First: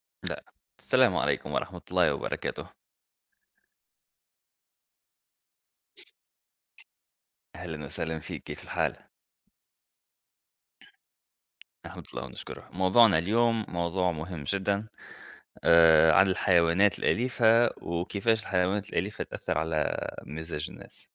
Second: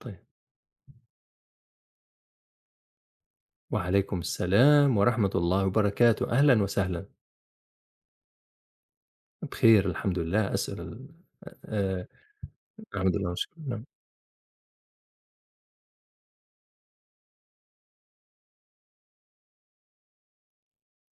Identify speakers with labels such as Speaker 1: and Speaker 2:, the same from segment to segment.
Speaker 1: طيب.
Speaker 2: لأ. السلام عليكم ورحمة الله وبركاته.
Speaker 1: وعليكم السلام ورحمة الله وبركاته، أهلا وسهلا.
Speaker 2: أهلًا وسهلًا فيك، كيف الحال؟
Speaker 1: بخير الحمد لله أسأل.
Speaker 2: نحمد
Speaker 1: آه،
Speaker 2: الله ونشكره.
Speaker 1: الحمد
Speaker 2: موضوعنا
Speaker 1: لله والشكر،
Speaker 2: اليوم
Speaker 1: نعم.
Speaker 2: موضوع مهم جدًا عن الحيوانات الأليفة وكيفاش الحيوانات الأليفة تأثّر على مزاج الناس.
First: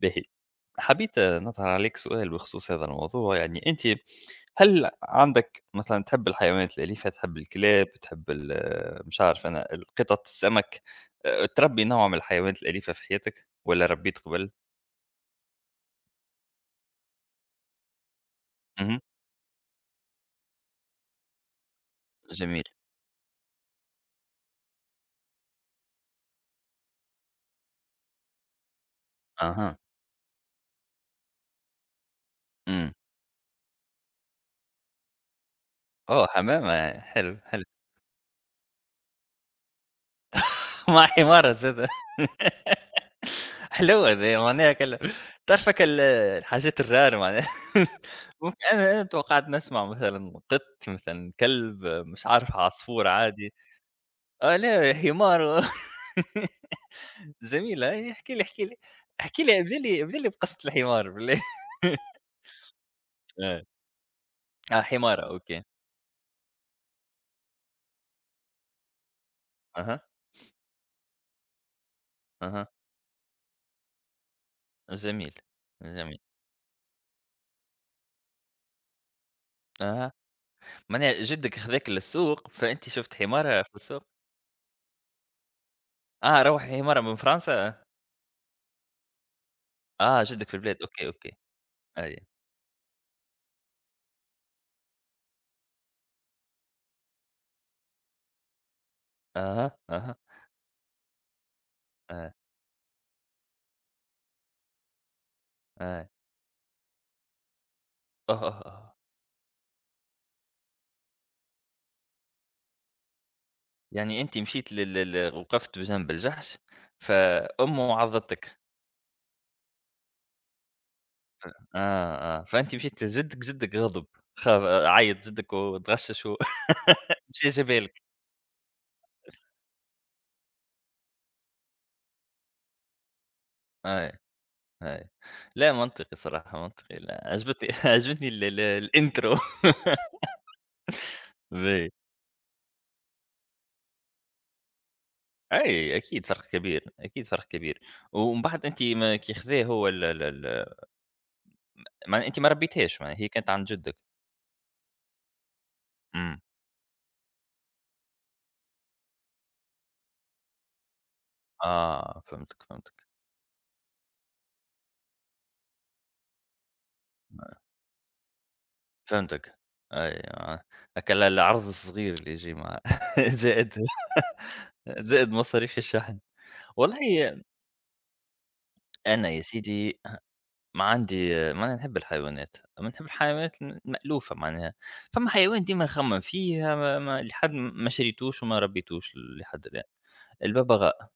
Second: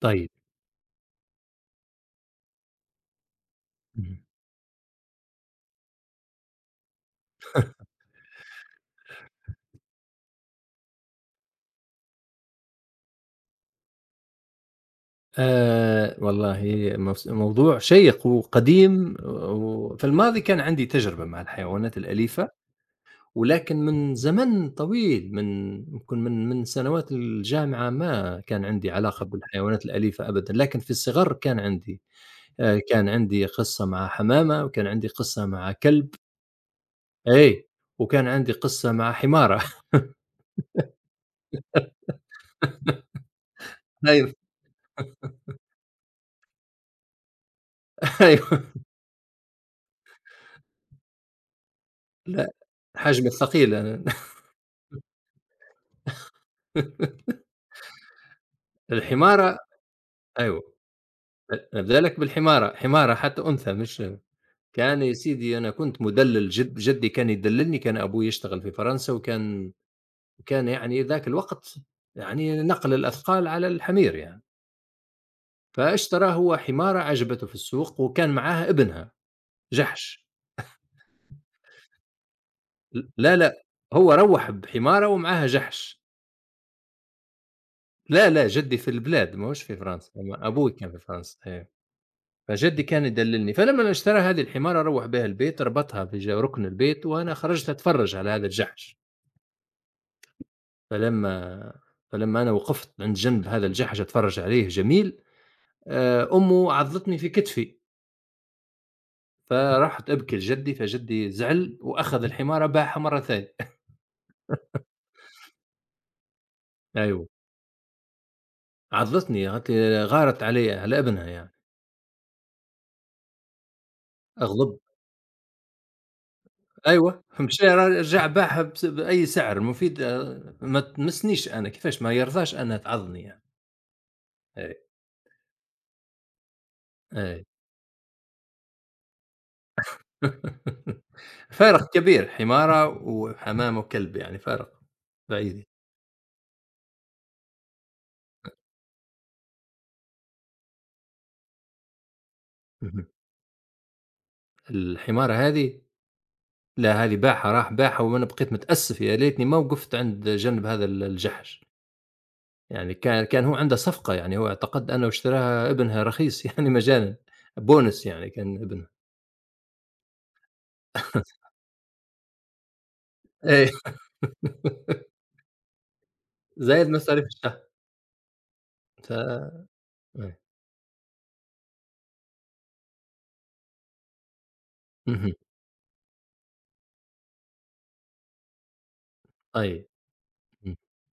Speaker 2: باهي، حبيت نطرح عليك سؤال بخصوص هذا الموضوع، يعني أنتِ
Speaker 1: مم.
Speaker 2: هل عندك مثلًا تحب الحيوانات الأليفة، تحب الكلاب، تحب ال آه، مش عارف أنا القطط، السمك، تربّي نوع من الحيوانات الأليفة في حياتك والّا ربّيت قبل؟
Speaker 1: آه والله، موضوع شيق
Speaker 2: اهم،
Speaker 1: وقديم، وفي الماضي كان عندي تجربة مع الحيوانات الأليفة،
Speaker 2: جميل.
Speaker 1: ولكن من زمن طويل، من يمكن من سنوات الجامعة ما كان عندي علاقة
Speaker 2: أها.
Speaker 1: بالحيوانات الأليفة أبدا، لكن في الصغر كان عندي
Speaker 2: إمم.
Speaker 1: كان عندي قصة مع حمامة، وكان عندي قصة مع كلب.
Speaker 2: آه، حمامة حلو، حلو.
Speaker 1: أي، وكان عندي قصة مع حمارة
Speaker 2: مع حمارة زادا حلوة
Speaker 1: أيوه،
Speaker 2: ذي معناها كل تعرف هاكا ال الحاجات الrare معناها ممكن
Speaker 1: أيوه،
Speaker 2: أنا توقعت نسمع مثلًا قط، مثلًا كلب، مش
Speaker 1: لأ،
Speaker 2: عارف عصفور
Speaker 1: الحجم
Speaker 2: عادي،
Speaker 1: الثقيل أنا
Speaker 2: آه لا حمار و جميلة أي احكِ لي، احكِ لي، احكِ لي
Speaker 1: الحمارة،
Speaker 2: ابدأ لي ابدأ لي بقصة
Speaker 1: أيوه،
Speaker 2: الحمار بالله
Speaker 1: نبدأ لك بالحمارة، حمارة حتى
Speaker 2: آه.
Speaker 1: أنثى مش
Speaker 2: آه
Speaker 1: كان. يا
Speaker 2: حمارة
Speaker 1: سيدي
Speaker 2: أوكي.
Speaker 1: أنا كنت مُدلِّل، جدي كان يدلِّلني، كان أبوي يشتغل في فرنسا، وكان
Speaker 2: أها،
Speaker 1: وكان يعني ذاك الوقت يعني
Speaker 2: أها،
Speaker 1: نقل الأثقال على الحمير يعني،
Speaker 2: جميل، جميل.
Speaker 1: فاشترى هو حمارة عجبته في السوق، وكان معاها ابنها
Speaker 2: آه.
Speaker 1: جحش.
Speaker 2: ما أنا جدك خذاك للسوق، فأنتِ
Speaker 1: ل
Speaker 2: شُفت
Speaker 1: لا،
Speaker 2: حمارها
Speaker 1: لأ،
Speaker 2: في السوق؟
Speaker 1: هو روّح بحمارة ومعاها جحش.
Speaker 2: آه، روّحي حمارها من فرنسا،
Speaker 1: لا، لا، جدّي في البلاد ماهوش في فرنسا،
Speaker 2: آه
Speaker 1: أما
Speaker 2: جدك في
Speaker 1: أبوي
Speaker 2: البلاد،
Speaker 1: كان في
Speaker 2: أوكي، أوكي،
Speaker 1: فرنسا، أيوه.
Speaker 2: أيوه،
Speaker 1: فجدّي كان يدلّلني، فلمّا اشترى هذه الحمارة روّح بها البيت، ربطها في ركن البيت، وأنا خرجت أتفرّج على هذا الجحش.
Speaker 2: أها، أها،
Speaker 1: فلمّا
Speaker 2: آه،
Speaker 1: فلمّا أنا وقفت عند جنب هذا الجحش أتفرّج عليه جميل،
Speaker 2: آه،
Speaker 1: أمه عضّتني في كتفي،
Speaker 2: أوه، أوه، أوه!
Speaker 1: فرحت أبكي لجدّي، فجدّي زعل وأخذ الحمارة باعها مرّة ثانية.
Speaker 2: يعني أنتِ مشيتِ لل وقفت بجنب الجحش،
Speaker 1: أيوه،
Speaker 2: فأمه عضّتِك،
Speaker 1: عضّتني، قالت لي غارت علي على ابنها يعني.
Speaker 2: آه، آه، فأنتِ مشيتِ لجدك، جدك غضب، خاف
Speaker 1: أغضب،
Speaker 2: عيّط جدك وتغشّش
Speaker 1: أيوه،
Speaker 2: ومشى
Speaker 1: مشى
Speaker 2: جابها لك،
Speaker 1: رجع باعها بس بأي سعر، مفيد، ما تمسنيش أنا، كيفاش ما يرضاش أنا تعضني يعني.
Speaker 2: أيوه،
Speaker 1: إي،
Speaker 2: أيوه، لا منطقي صراحة منطقي، لا
Speaker 1: إي.
Speaker 2: عجبتني عجبتني ال الintro
Speaker 1: فارق
Speaker 2: باهي.
Speaker 1: كبير، حمارة وحمام وكلب، يعني فارق بعيد.
Speaker 2: أي أكيد فرق كبير، أكيد فرق كبير، ومن بعد أنتِ ما كي خذاه هو ال معناها أنتِ ما ربيتهاش
Speaker 1: اهم.
Speaker 2: معناها هي كانت عند جدك،
Speaker 1: الحمارة هذه،
Speaker 2: امم،
Speaker 1: لا هذه باعها، راح باعها وأنا بقيت متأسف يا ليتني ما وقفت عند جنب هذا الجحش،
Speaker 2: آه فهمتك،
Speaker 1: يعني
Speaker 2: فهمتك،
Speaker 1: كان هو عنده صفقة، يعني هو اعتقد أنه اشتراها ابنها رخيص يعني مجانًا، بونس يعني كان ابنها.
Speaker 2: فهمتك، أي آه، هاكا ال العرض الصغير اللي يجي مع
Speaker 1: إي،
Speaker 2: زائد زائد مصاريف الشحن،
Speaker 1: زائد مصاريف
Speaker 2: والله
Speaker 1: الشهر. ف
Speaker 2: أنا يا سيدي
Speaker 1: إمم.
Speaker 2: ما عندي معناها نحب الحيوانات، أما نحب الحيوانات المألوفة معناها، فما
Speaker 1: اهم.
Speaker 2: حيوان ديما نخمم فيه ما لحد ما شريتوش وما ربيتوش لحد الآن،
Speaker 1: طيب. إمم.
Speaker 2: الببغاء.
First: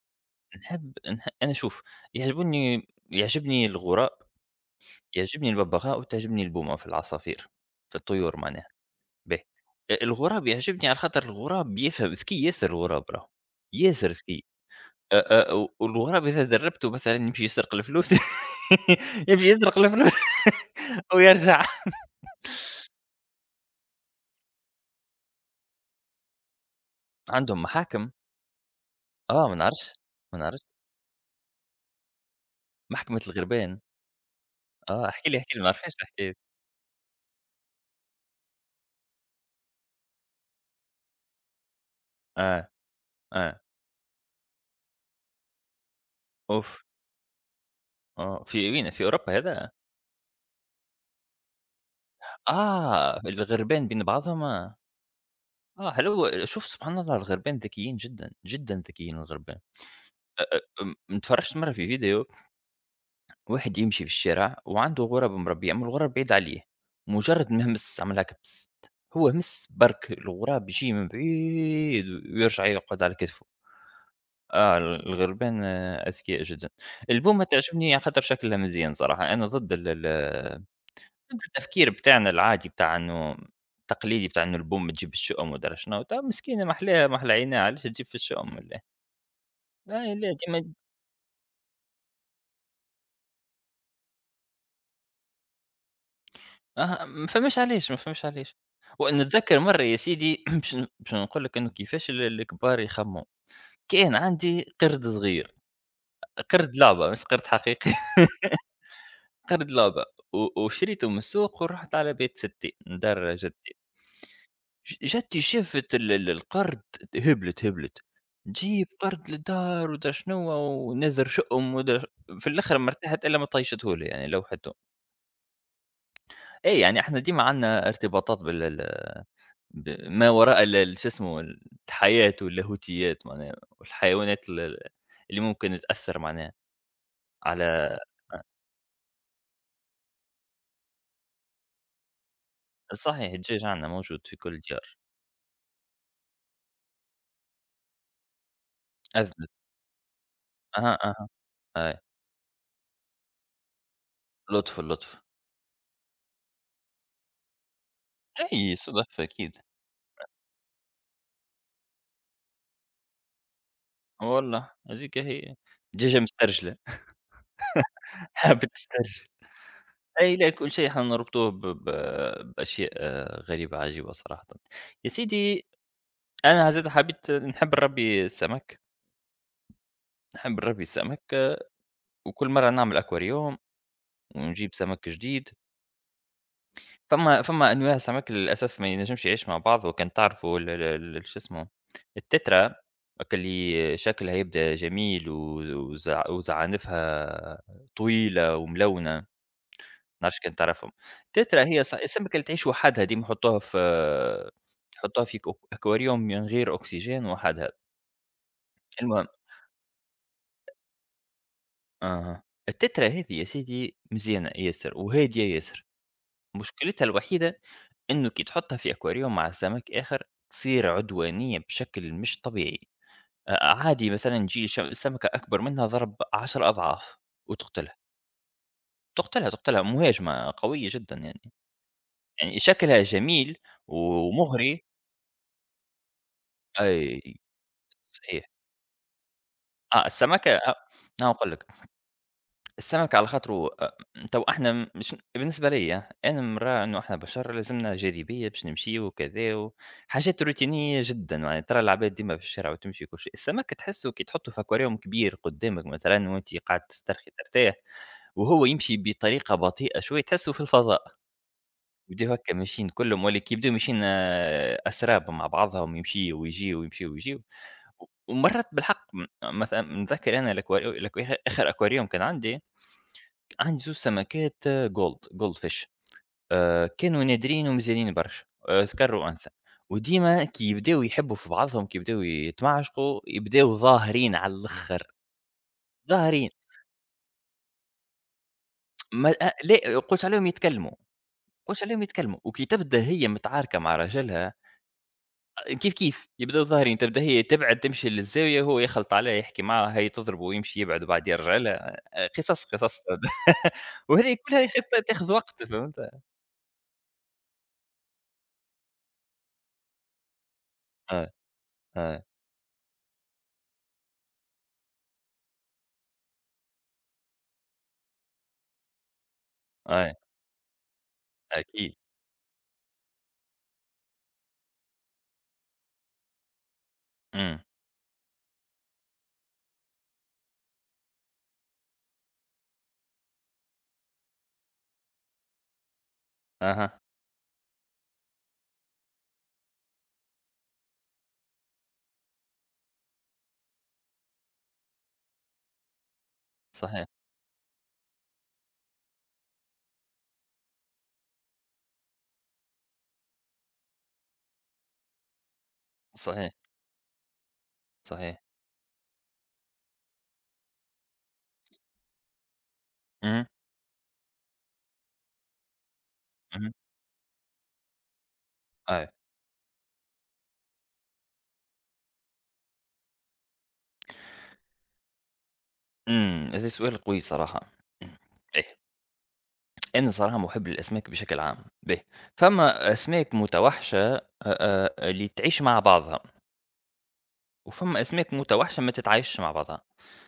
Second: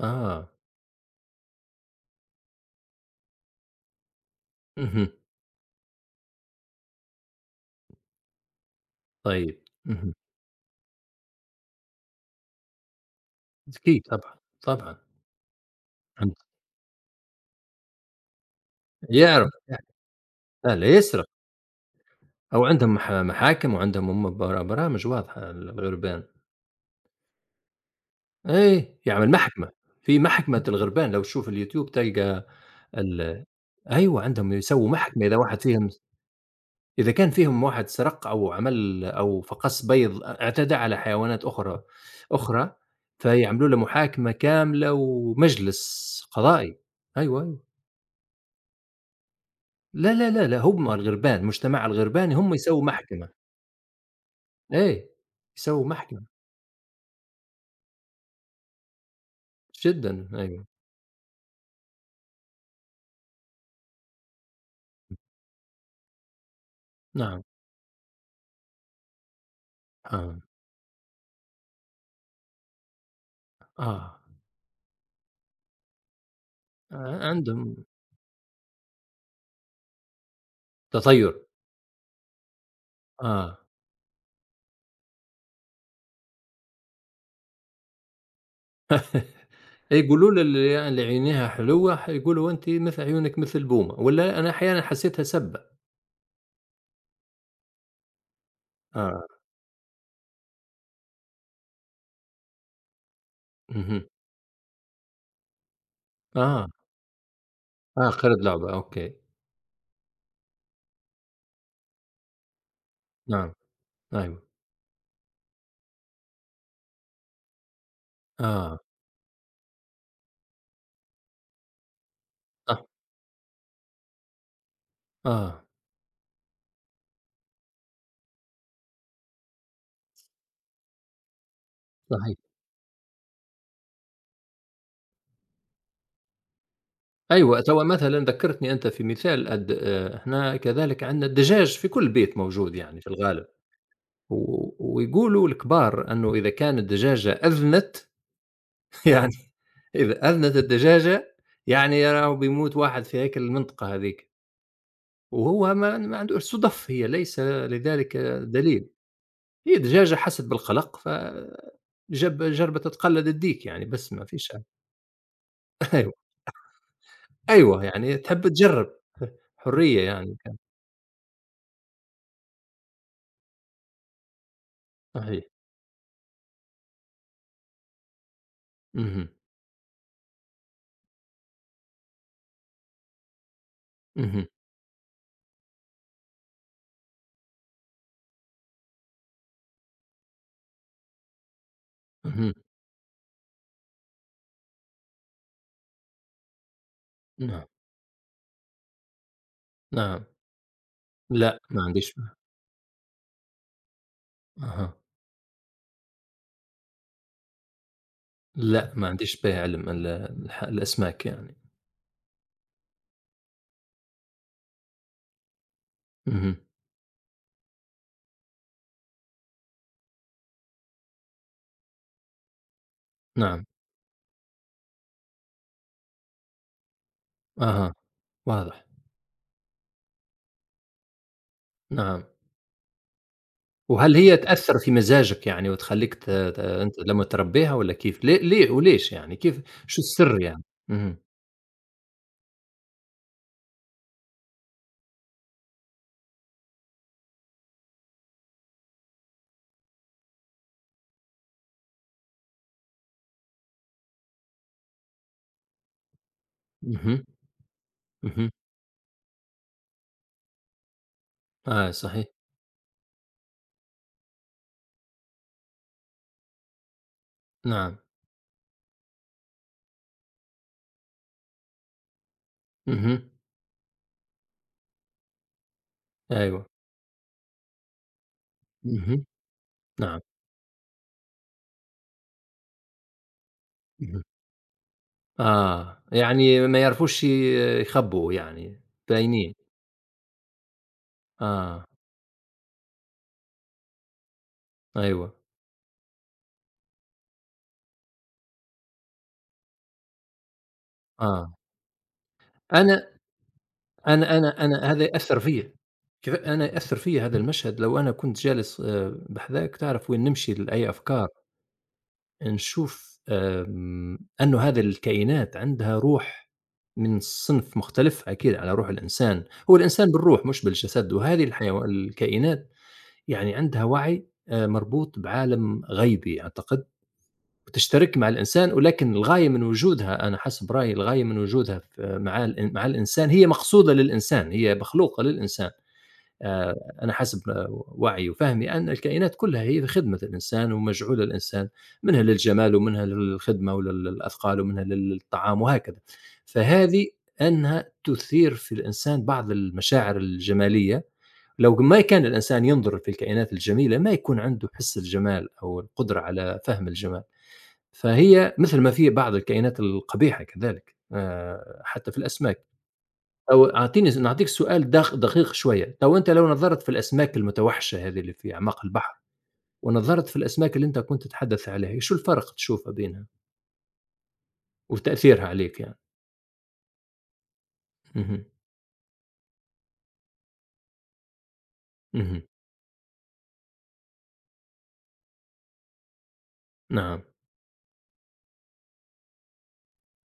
Speaker 1: آه.
Speaker 2: نحب نح أنا شوف، يعجبني الغُراء،
Speaker 1: اهم.
Speaker 2: يعجبني الببغاء وتعجبني البومة في العصافير، في الطيور معناها، باهي.
Speaker 1: طيب. اهم.
Speaker 2: الغراب يعجبني على خاطر الغراب بيفهم ذكي ياسر الغراب راهو،
Speaker 1: ذكي
Speaker 2: ياسر
Speaker 1: طبعًا.
Speaker 2: ذكي.
Speaker 1: طبعًا.
Speaker 2: أ أ و والغراب
Speaker 1: فهمت.
Speaker 2: إذا درّبته مثلًا يمشي يسرق الفلوس يمشي
Speaker 1: يعرف
Speaker 2: يسرق
Speaker 1: يع
Speaker 2: الفلوس
Speaker 1: لا، لا يسرق.
Speaker 2: ويرجع.
Speaker 1: أو عندهم محاكم، وعندهم برامج واضحة الغربان.
Speaker 2: عندهم محاكم
Speaker 1: إيه. يعمل
Speaker 2: آه، ما
Speaker 1: محكمة.
Speaker 2: نعرفش،
Speaker 1: في
Speaker 2: ما
Speaker 1: محكمة
Speaker 2: نعرفش.
Speaker 1: الغربان لو تشوف اليوتيوب تلقى
Speaker 2: محكمة
Speaker 1: ال
Speaker 2: الغربان
Speaker 1: أيوه، عندهم يسووا
Speaker 2: آه، احكِ
Speaker 1: محكمة. إذا
Speaker 2: لي، احكِ لي،
Speaker 1: واحد
Speaker 2: ما
Speaker 1: فيهم
Speaker 2: نعرفهاش الحكاية دي.
Speaker 1: إذا كان فيهم واحد سرق أو عمل أو فقَس بيض، اعتدى على حيوانات أخرى
Speaker 2: آه،
Speaker 1: أخرى،
Speaker 2: آه،
Speaker 1: فيعملوا له محاكمة كاملة ومجلس قضائي.
Speaker 2: أوف!
Speaker 1: أيوه، أيوه.
Speaker 2: آه، في وين، في أوروبا هذا؟
Speaker 1: لا، لا، لا، لا، هم الغربان، المجتمع الغرباني هم يسووا
Speaker 2: آه،
Speaker 1: محكمة.
Speaker 2: الغربان بين بعضهم آه،
Speaker 1: إيه، يسووا
Speaker 2: آه
Speaker 1: محكمة.
Speaker 2: حلو شوف سبحان الله الغربان ذكيين جدًا، جدًا ذكيين الغربان،
Speaker 1: جدًا،
Speaker 2: أ
Speaker 1: أيوه.
Speaker 2: أ م تفرجت مرة في فيديو واحد يمشي في الشارع وعنده غراب مربية أما الغراب بعيد عليه،
Speaker 1: نعم.
Speaker 2: مجرد ما مس عمل هاكا بست هو مس برك
Speaker 1: آه،
Speaker 2: الغراب يجي من بعيد ويرجع يقعد على كتفه،
Speaker 1: آه.
Speaker 2: آه الغربان أذكياء جدًا،
Speaker 1: ع
Speaker 2: البومة
Speaker 1: عندهم
Speaker 2: تعجبني على خاطر شكلها مزيان صراحة، أنا ضد ال
Speaker 1: تطيُّر.
Speaker 2: نفس التفكير بتاعنا العادي بتاع إنه
Speaker 1: آه.
Speaker 2: التقليدي بتاع إنه الأم تجيب الشؤم ودرا شنو، طب مسكينة ما أحلاها ما أحلى عينها علاش تجيب في الشؤم ولا لا
Speaker 1: يقولوا
Speaker 2: لا ديما
Speaker 1: اللي عينيها حلوة، يقولوا أنتِ مثل عيونِك مثل بومة، والّا أنا أحيانًا حسّيتها سَبّة.
Speaker 2: أها ما فهماش علاش، ما فهماش علاش،
Speaker 1: آه.
Speaker 2: ونتذكر مرة يا سيدي باش نقول لك إنه كيفاش الكبار يخمموا،
Speaker 1: اهم.
Speaker 2: كان عندي قرد صغير،
Speaker 1: آه.
Speaker 2: قرد لعبة مش قرد حقيقي
Speaker 1: آه، خريطة لعبة، أوكي.
Speaker 2: قرد لعبة وشريته من السوق ورحت على بيت ستي من دار
Speaker 1: نعم.
Speaker 2: جدتي.
Speaker 1: أيوه.
Speaker 2: جاتني شافة ال ال القرد هبلت، هبلت،
Speaker 1: آه.
Speaker 2: نجيب قرد للدار ومدري شنو ونذر شؤم ومدري في الآخر
Speaker 1: صح.
Speaker 2: ما ارتحت إلا ما طيشته لي يعني لوحته.
Speaker 1: آه.
Speaker 2: إي يعني إحنا ديما عندنا ارتباطات بال ما وراء ال شو اسمه ال الحياة
Speaker 1: صحيح.
Speaker 2: واللاهوتيات معناها والحيوانات ال اللي ممكن تأثّر معناها
Speaker 1: أيوه، توا
Speaker 2: على
Speaker 1: مثلًا ذكّرتني أنت في مثال أد إحنا كذلك عندنا الدجاج في كل بيت موجود، يعني في
Speaker 2: صحيح
Speaker 1: الغالب.
Speaker 2: الدجاج عندنا موجود في كل
Speaker 1: و
Speaker 2: الديار.
Speaker 1: ويقولوا الكبار أنه إذا كان الدجاجة أذنت يعني،
Speaker 2: أذنت.
Speaker 1: إذا أذنت
Speaker 2: أها، أها،
Speaker 1: الدجاجة
Speaker 2: أي.
Speaker 1: يعني راهو بيموت واحد في هيك المنطقة هذيك،
Speaker 2: لطف، لطف.
Speaker 1: وهو ما عندوش صُدف، هي ليس لذلك
Speaker 2: أي
Speaker 1: دليل.
Speaker 2: صدف أكيد.
Speaker 1: هي دجاجة حَست بالقلق، ف جب جربت تتقلّد الديك يعني، بس ما فيش.
Speaker 2: والله هذيك هي.
Speaker 1: أيوه،
Speaker 2: دجاجة مسترجلة.
Speaker 1: أيوه، يعني تحب
Speaker 2: حابب
Speaker 1: تجرّب،
Speaker 2: تسترجع.
Speaker 1: حرية
Speaker 2: أي
Speaker 1: يعني
Speaker 2: لا
Speaker 1: كانت.
Speaker 2: كل شيء احنا نربطوه ب بأشياء غريبة عجيبة صراحة. يا
Speaker 1: صحيح.
Speaker 2: سيدي أنا زاد حبيت نحب نربي السمك،
Speaker 1: اهم،
Speaker 2: نحب نربي السمك وكل مرة نعمل أكواريوم
Speaker 1: اهم،
Speaker 2: ونجيب سمك جديد. فما أنواع سمك للأسف ما ينجمش يعيش مع بعضه كان تعرفوا ال شو اسمه
Speaker 1: اهم،
Speaker 2: التترا هاكا اللي شكلها يبدا جميل و وزعانفها
Speaker 1: نعم،
Speaker 2: طويلة وملونة.
Speaker 1: نعم،
Speaker 2: نعرفش كان تعرفهم.
Speaker 1: لأ
Speaker 2: تترا
Speaker 1: ما
Speaker 2: هي
Speaker 1: عنديش،
Speaker 2: السمكة اللي تعيش وحدها ديما يحطوها في
Speaker 1: أها،
Speaker 2: يحطوها في أكواريوم من غير أكسجين وحدها.
Speaker 1: لأ ما
Speaker 2: المهم
Speaker 1: عنديش به علم ال الح الأسماك يعني.
Speaker 2: أها. التترا هذه يا سيدي مزيانة ياسر وهادية ياسر.
Speaker 1: اهم،
Speaker 2: مشكلتها الوحيدة إنه كي تحطها في أكواريوم مع سمك آخر تصير عدوانية بشكل مش طبيعي.
Speaker 1: نعم،
Speaker 2: عادي مثلًا تجي سمكة أكبر منها ضرب 10 أضعاف
Speaker 1: أها،
Speaker 2: وتقتلها.
Speaker 1: واضح،
Speaker 2: تقتلها، تقتلها مهاجمة قوية جدًا يعني.
Speaker 1: نعم.
Speaker 2: يعني شكلها جميل
Speaker 1: وهل هي تأثّر
Speaker 2: ومغري.
Speaker 1: في مزاجك يعني وتخلّيك ت ت أنت
Speaker 2: أي.
Speaker 1: لمّا تربّيها والّا كيف؟ ليه
Speaker 2: صحيح.
Speaker 1: ليه وليش يعني، كيف شو
Speaker 2: آه،
Speaker 1: السر
Speaker 2: السمكة
Speaker 1: يعني؟ اهم،
Speaker 2: أنا نقول لك، السمك على خاطرو تو إحنا مش بالنسبة ليّا أنا من رأى إنه إحنا بشر لازمنا جاذبية باش نمشيو وكذا و حاجات روتينية جدًا، يعني ترى العباد ديما في الشارع وتمشي وكل شيء، السمك تحسه كي تحطه في aquarium كبير قدامك مثلًا وأنتِ قاعد
Speaker 1: اهم،
Speaker 2: تسترخي ترتاح،
Speaker 1: اهم،
Speaker 2: وهو يمشي بطريقة بطيئة شوية تحسه في الفضاء.
Speaker 1: آه صحيح،
Speaker 2: يبداو هكا ماشيين كلهم ولا كي يبداو ماشيين أسراب مع بعضهم يمشيو ويجيو، يمشيو ويجيو،
Speaker 1: نعم،
Speaker 2: ومرّات بالحق مثلًا نتذكر أنا الأكوا الأكوا آخر أكواريوم كان عندي،
Speaker 1: اهم،
Speaker 2: عندي 2 سمكات gold goldfish
Speaker 1: أيوه،
Speaker 2: كانوا نادرين ومزيانين برشا ذكر
Speaker 1: اهم،
Speaker 2: وأنثى،
Speaker 1: نعم،
Speaker 2: وديما كي يبداو يحبوا في بعضهم، كي يبداو يتمعشقوا، يبداو
Speaker 1: اهم.
Speaker 2: ظاهرين على الآخر،
Speaker 1: آه،
Speaker 2: ظاهرين
Speaker 1: يعني ما يعرفوش يخبّوا يعني،
Speaker 2: ما أ
Speaker 1: باينين.
Speaker 2: لأ قلت عليهم يتكلموا، قلت
Speaker 1: آه،
Speaker 2: عليهم يتكلموا، وكي تبدا هي متعاركة مع راجلها
Speaker 1: أيوه،
Speaker 2: كيف، كيف، يبداو ظاهرين، تبدا هي تبعد تمشي للزاوية، هو يخلط عليها يحكي معاها، هي تضربه ويمشي يبعد وبعد
Speaker 1: آه.
Speaker 2: يرجع لها، قصص، قصص
Speaker 1: أنا
Speaker 2: وهذه
Speaker 1: أنا
Speaker 2: كلها
Speaker 1: أنا
Speaker 2: يا أخي
Speaker 1: أنا هذا
Speaker 2: تاخذ
Speaker 1: يأثّر
Speaker 2: وقت
Speaker 1: فيّا،
Speaker 2: فهمت؟
Speaker 1: كيف أنا يأثّر فيّا هذا المشهد لو أنا كنت جالس بحذاك، تعرف وين نمشي لأي أفكار،
Speaker 2: آه، آه،
Speaker 1: نشوف أنه هذه الكائنات عندها روح من صنف مختلف أكيد على روح الإنسان، هو
Speaker 2: أي
Speaker 1: الإنسان بالروح مش بالجسد، وهذه
Speaker 2: أكيد،
Speaker 1: الكائنات يعني عندها وعي مربوط بعالم غيبي أعتقد.
Speaker 2: إمم،
Speaker 1: وتشترك مع الإنسان، ولكن الغاية من وجودها، أنا حسب رأيي الغاية من وجودها ف مع ال مع الإنسان، هي مقصودة للإنسان، هي مخلوقة للإنسان. آآ
Speaker 2: أها،
Speaker 1: أنا حسب وعيي وفهمي أن الكائنات كلها هي في خدمة الإنسان ومجعولة للإنسان، منها للجمال ومنها للخدمة للأثقال ومنها للطعام وهكذا،
Speaker 2: صحيح،
Speaker 1: فهذه أنها تثير في الإنسان بعض المشاعر الجمالية، لو ما كان الإنسان ينظر في الكائنات الجميلة ما يكون عنده حس الجمال أو القدرة
Speaker 2: صحيح،
Speaker 1: على فهم الجمال.
Speaker 2: صحيح،
Speaker 1: فهي مثل ما في بعض الكائنات القبيحة كذلك، حتى في الأسماك.
Speaker 2: اهم،
Speaker 1: أو أعطيني س نعطيك سؤال دقيق شوية، تو أنت لو
Speaker 2: اهم،
Speaker 1: نظرت في الأسماك المتوحشة هذه اللي في أعماق
Speaker 2: أي،
Speaker 1: البحر، ونظرت في الأسماك اللي أنت كنت تتحدث عليها، شو الفرق تشوفه بينها وتأثيرها عليك يعني؟
Speaker 2: إمم، هذا سؤال قوي صراحة، إمم،
Speaker 1: اهم،
Speaker 2: إيه، أنا صراحة مُحب للأسماك بشكل عام، باهي،
Speaker 1: اهم،
Speaker 2: فما أسماك متوحشة اللي تعيش مع بعضها،
Speaker 1: نعم،
Speaker 2: وفما أسماك متوحشة ما تتعايشش مع بعضها.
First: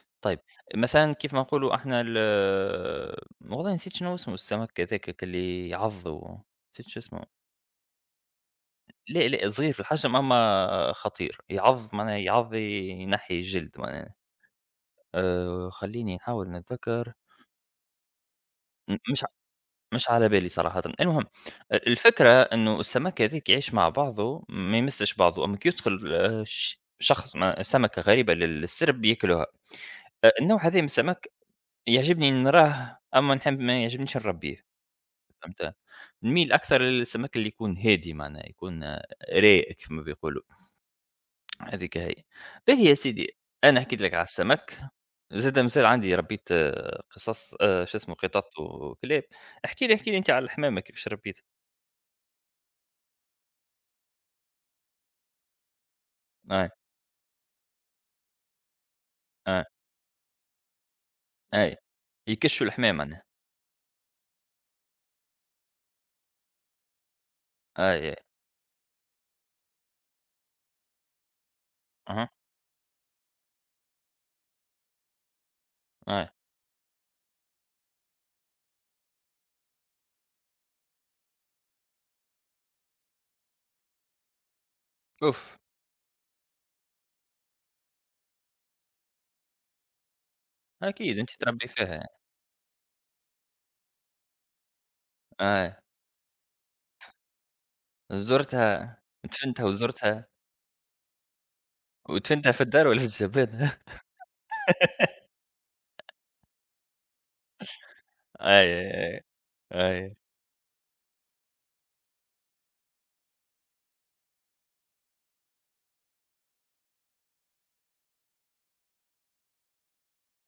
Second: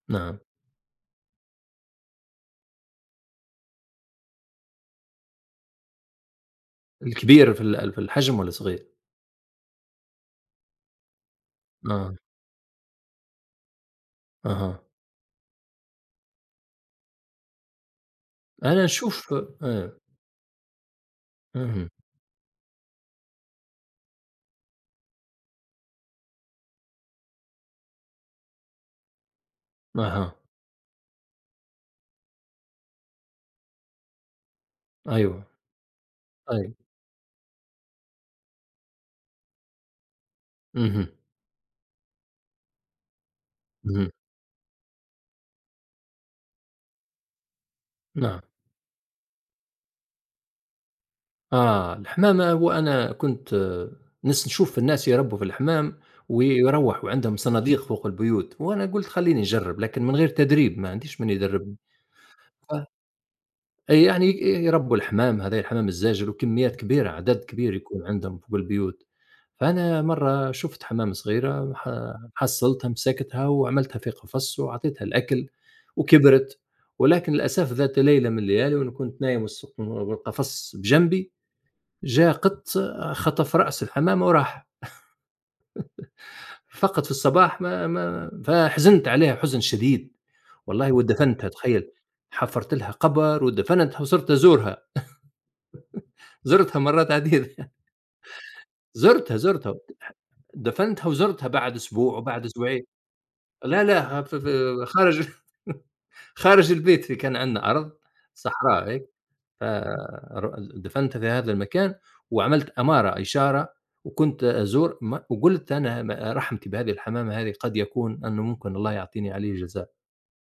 Speaker 1: نعم.
Speaker 2: طيب، مثلًا كيف ما نقولوا إحنا ال والله نسيت شنو هو اسمه السمك هذاكَ اللي يعض و نسيت شو اسمه،
Speaker 1: الكبير في في الحجم والّا صغير؟
Speaker 2: لا، لا صغير في الحجم أمّا خطير، يعض
Speaker 1: آه،
Speaker 2: معناها يعض ينحّي الجلد معناها،
Speaker 1: أها.
Speaker 2: خلّيني نحاول نتذكّر،
Speaker 1: أنا
Speaker 2: م مش ع
Speaker 1: نشوف آه،
Speaker 2: مش على بالي صراحةً، المهم
Speaker 1: اهم،
Speaker 2: الفكرة إنه السمك هاذاك يعيش مع بعضه ما يمسّش بعضه، أمّا كي يدخل ش شخص سمكة غريبة للسرب ياكلوها،
Speaker 1: أها،
Speaker 2: النوع هذا من السمك يعجبني نراه أمّا نحب ما يعجبنيش نربيه.
Speaker 1: أيوه،
Speaker 2: فهمت؟ نميل
Speaker 1: أيوه.
Speaker 2: أكثر للسمك اللي يكون هادي معناها، يكون رايق كيما بيقولوا،
Speaker 1: اهم،
Speaker 2: هذيك هي. باهي يا سيدي، أنا حكيت
Speaker 1: اهم،
Speaker 2: لك على السمك، زاد مازال عندي ربيت قصص شو اسمه
Speaker 1: نعم.
Speaker 2: قطط وكلاب، احكِ لي احكِ لي أنت على الحمامة كيفاش ربيتها؟
Speaker 1: آه، الحمام هو أنا كنت نشوف الناس يربوا في الحمام
Speaker 2: أي،
Speaker 1: ويروّحوا عندهم صناديق فوق البيوت، وأنا قُلت خلّيني
Speaker 2: أي،
Speaker 1: نجرّب لكن من غير تدريب ما عنديش من
Speaker 2: أي،
Speaker 1: يدرّبني.
Speaker 2: يكشوا
Speaker 1: ف
Speaker 2: الحمام معناها،
Speaker 1: أي يعني يربوا الحمام، هذا الحمام الزاجل وكميات كبيرة، عدد كبير يكون
Speaker 2: أي، أي،
Speaker 1: عندهم فوق البيوت. فأنا مرّة شُفت حمامة صغيرة،
Speaker 2: أها،
Speaker 1: حصّلتها، مسكتها وعملتها في قفص وعطيتها الأكل
Speaker 2: أي،
Speaker 1: وكبرت. ولكن للأسف ذات ليلة من الليالي وأنا كنت نايم والقفص بجنبي، جا قط خطف رأس الحمامة وراح،
Speaker 2: أوف!
Speaker 1: فقط في الصباح ما ما فحزنت عليها حزن شديد. والله
Speaker 2: أكيد أنتِ
Speaker 1: ودفنتها،
Speaker 2: تربي فيها
Speaker 1: تخيّل،
Speaker 2: يعني،
Speaker 1: حفرت لها قبر ودفنتها وصرت أزورها.
Speaker 2: أي،
Speaker 1: زرتها مرات عديدة
Speaker 2: زرتها،
Speaker 1: زرتها،
Speaker 2: دفنتها
Speaker 1: زرتها،
Speaker 2: وزرتها
Speaker 1: دفنتها وزرتها بعد أسبوع وبعد
Speaker 2: ودفنتها في الدار
Speaker 1: أسبوعين.
Speaker 2: والّا في الجبانة؟
Speaker 1: لا، لا، ف ف خارج خارج البيت في كان عندنا أرض
Speaker 2: أي،
Speaker 1: صحراء هيك.
Speaker 2: أي،
Speaker 1: ف
Speaker 2: أي.
Speaker 1: ر دفنت في هذا المكان، وعملت أمارة إشارة، وكنت أزور وقُلت أنا رحمتي بهذه الحمامة هذه قد يكون أنه ممكن الله يعطيني عليه جزاء.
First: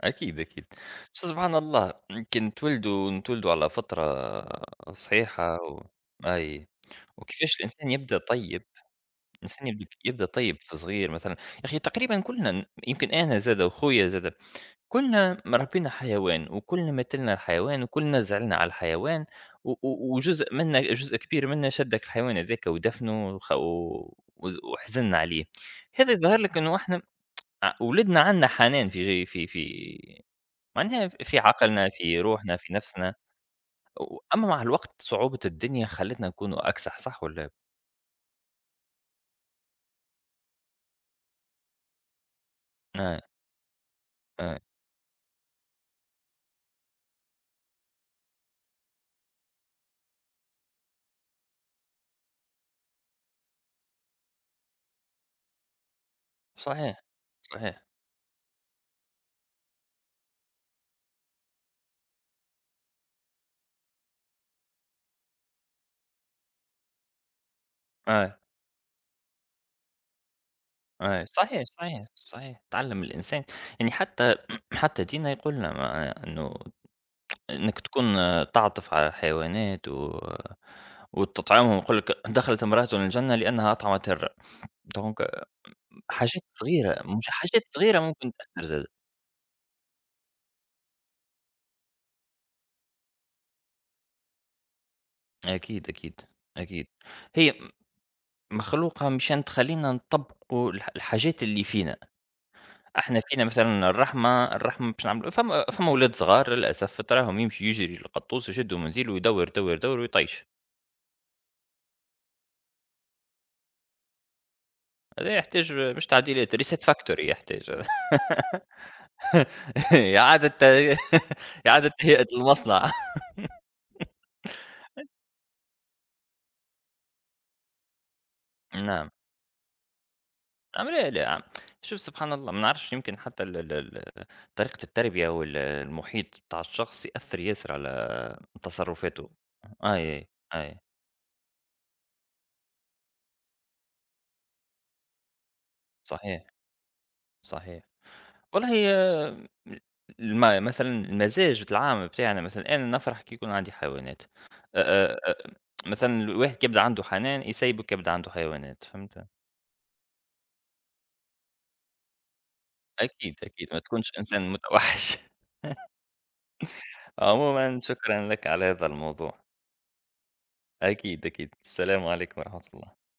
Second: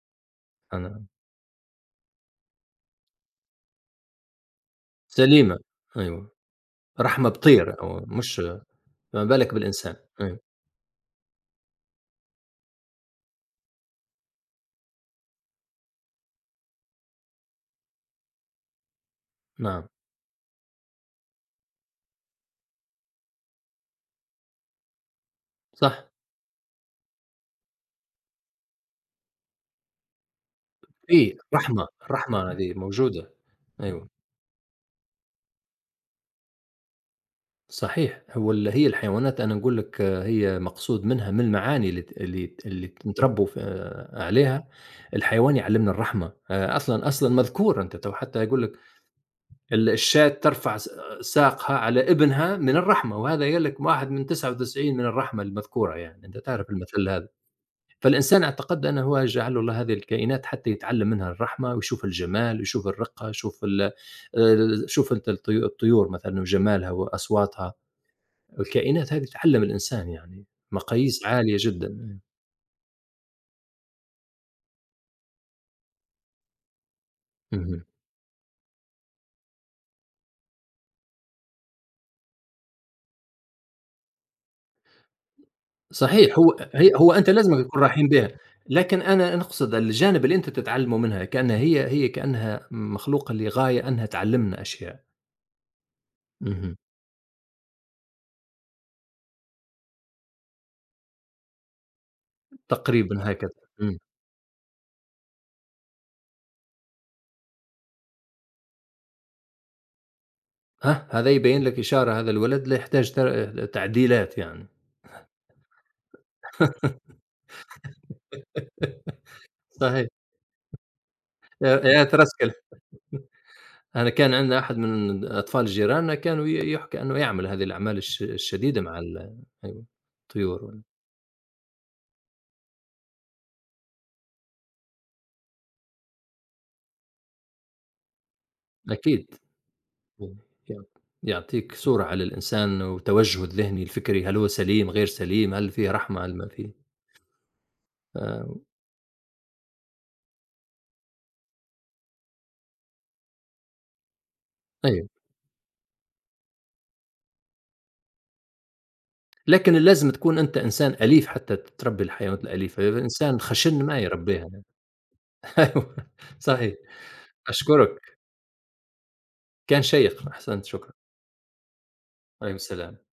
Speaker 2: أكيد أكيد،
Speaker 1: أنا
Speaker 2: شوف سبحان الله يمكن نتولدوا نتولدوا على فطرة
Speaker 1: سليمة،
Speaker 2: صحيحة و
Speaker 1: أيوه،
Speaker 2: أي،
Speaker 1: رحمة
Speaker 2: وكيفاش
Speaker 1: بطير،
Speaker 2: الإنسان
Speaker 1: أو
Speaker 2: يبدأ
Speaker 1: مش
Speaker 2: طيب،
Speaker 1: فما بالك
Speaker 2: الإنسان يبدأ
Speaker 1: بالإنسان.
Speaker 2: يبدأ
Speaker 1: أيوه،
Speaker 2: طيب في صغير مثلًا، يا أخي تقريبًا كلنا يمكن أنا زادا وخويا زادا كلنا ربينا حيوان، وكلنا ماتلنا الحيوان، وكلنا زعلنا على الحيوان، و
Speaker 1: نعم،
Speaker 2: و وجزء منا جزء كبير منا شدك الحيوان هذاك ودفنه وخ و وز وحزننا عليه،
Speaker 1: صح،
Speaker 2: هذا يظهر لك إنه إحنا ولدنا عندنا حنان في معناها ف
Speaker 1: في
Speaker 2: في
Speaker 1: رحمة،
Speaker 2: عقلنا، في
Speaker 1: الرحمة
Speaker 2: روحنا، في
Speaker 1: هذه
Speaker 2: نفسنا،
Speaker 1: موجودة، أيوه.
Speaker 2: و أمّا مع الوقت صعوبة الدنيا خلّتنا نكونوا أكسح صح والّا لا؟
Speaker 1: صحيح، هو ال هي الحيوانات، أنا نقول لك هي مقصود منها من المعاني اللي
Speaker 2: آه،
Speaker 1: نتربوا
Speaker 2: آه،
Speaker 1: عليها. الحيوان يعلمنا الرحمة، أصلًا مذكور، أنت تو حتى يقول لك الشاة ترفع ساقها على ابنها من الرحمة، وهذا قال لك واحد من 99 من الرحمة المذكورة يعني، أنت تعرف
Speaker 2: صحيح،
Speaker 1: المثل هذا.
Speaker 2: صحيح،
Speaker 1: فالإنسان أعتقد أنه هو جعله الله هذه الكائنات حتى يتعلم منها الرحمة، ويشوف الجمال، ويشوف الرقة، يشوف ال شوف أنت الطيور مثلًا وجمالها وأصواتها.
Speaker 2: آه،
Speaker 1: الكائنات هذه تعلّم الإنسان يعني
Speaker 2: آه،
Speaker 1: مقاييس عالية
Speaker 2: صحيح، صحيح،
Speaker 1: جدًا.
Speaker 2: صحيح، تعلّم الإنسان يعني حتى حتى ديننا يقول لنا ما إنه إنك
Speaker 1: اهم.
Speaker 2: تكون تعطف على الحيوانات و وتطعمهم يقول لك دخلت امرأة الجنة لأنها أطعمت الر دونك
Speaker 1: صحيح،
Speaker 2: حاجات
Speaker 1: هو هي
Speaker 2: صغيرة،
Speaker 1: هو
Speaker 2: مش
Speaker 1: أنت
Speaker 2: حاجات
Speaker 1: لازمك تكون
Speaker 2: صغيرة
Speaker 1: رحيم بها،
Speaker 2: ممكن تأثّر زادة.
Speaker 1: لكن أنا أقصد الجانب اللي أنت تتعلّمه منها، كأنها هي كأنها مخلوقة لغاية أنها تعلّمنا أشياء.
Speaker 2: أكيد، أكيد،
Speaker 1: اهم.
Speaker 2: أكيد. هي مخلوقة مشان تخلّينا نطبّقوا الحاجات اللي فينا،
Speaker 1: تقريبًا
Speaker 2: إحنا فينا
Speaker 1: هكذا.
Speaker 2: مثلًا
Speaker 1: إمم.
Speaker 2: الرحمة، الرحمة باش نعملوا فما ولاد صغار للأسف تراهم يمشي يجري القطوس يشدّه من ذيله ويدوّر، يدوّر، يدوّر ويطيش،
Speaker 1: ها هذا يبين لك إشارة، هذا الولد لا يحتاج تعديلات يعني.
Speaker 2: هذا يحتاج مش تعديلات reset factory يحتاج
Speaker 1: صحيح.
Speaker 2: إعادة
Speaker 1: يا
Speaker 2: إعادة
Speaker 1: يا
Speaker 2: تهيئة
Speaker 1: ترسكل.
Speaker 2: المصنع
Speaker 1: أنا كان عندنا أحد من أطفال جيراننا كانوا يحكى إنه يعمل هذه الأعمال الشديدة مع
Speaker 2: نعم،
Speaker 1: أيوه، الطيور.
Speaker 2: نعم، لا، لا، شوف سبحان الله ما نعرفش يمكن حتى ال ال ال طريقة التربية المحيط بتاع الشخص يأثّر ياسر على تصرفاته،
Speaker 1: أكيد.
Speaker 2: أي، أي،
Speaker 1: يع يعطيك صورة على الإنسان وتوجهه الذهني الفكري، هل هو سليم، غير سليم، هل فيه رحمة، هل
Speaker 2: صحيح.
Speaker 1: ما فيه؟
Speaker 2: صحيح.
Speaker 1: آآ
Speaker 2: والله آمم مثلًا المزاج العام بتاعنا مثلًا أنا نفرح كي يكون عندي حيوانات. آآ
Speaker 1: أيوه،
Speaker 2: آآ آآ مثلًا الواحد كيبدا عنده حنان يسيبك يبدا عنده حيوانات، فهمت؟
Speaker 1: لكن لازم تكون أنت إنسان أليف حتى تربي الحيوانات الأليفة، إذا
Speaker 2: أكيد،
Speaker 1: إنسان
Speaker 2: أكيد ما
Speaker 1: خشن ما
Speaker 2: تكونش
Speaker 1: يربيها
Speaker 2: إنسان متوحش.
Speaker 1: أيوه، صحيح،
Speaker 2: عمومًا
Speaker 1: أشكرك،
Speaker 2: شكرًا لك على هذا الموضوع.
Speaker 1: كان شيق، أحسنت شكرًا.
Speaker 2: أكيد، أكيد. السلام عليكم
Speaker 1: عليكم
Speaker 2: ورحمة
Speaker 1: السلام.
Speaker 2: الله.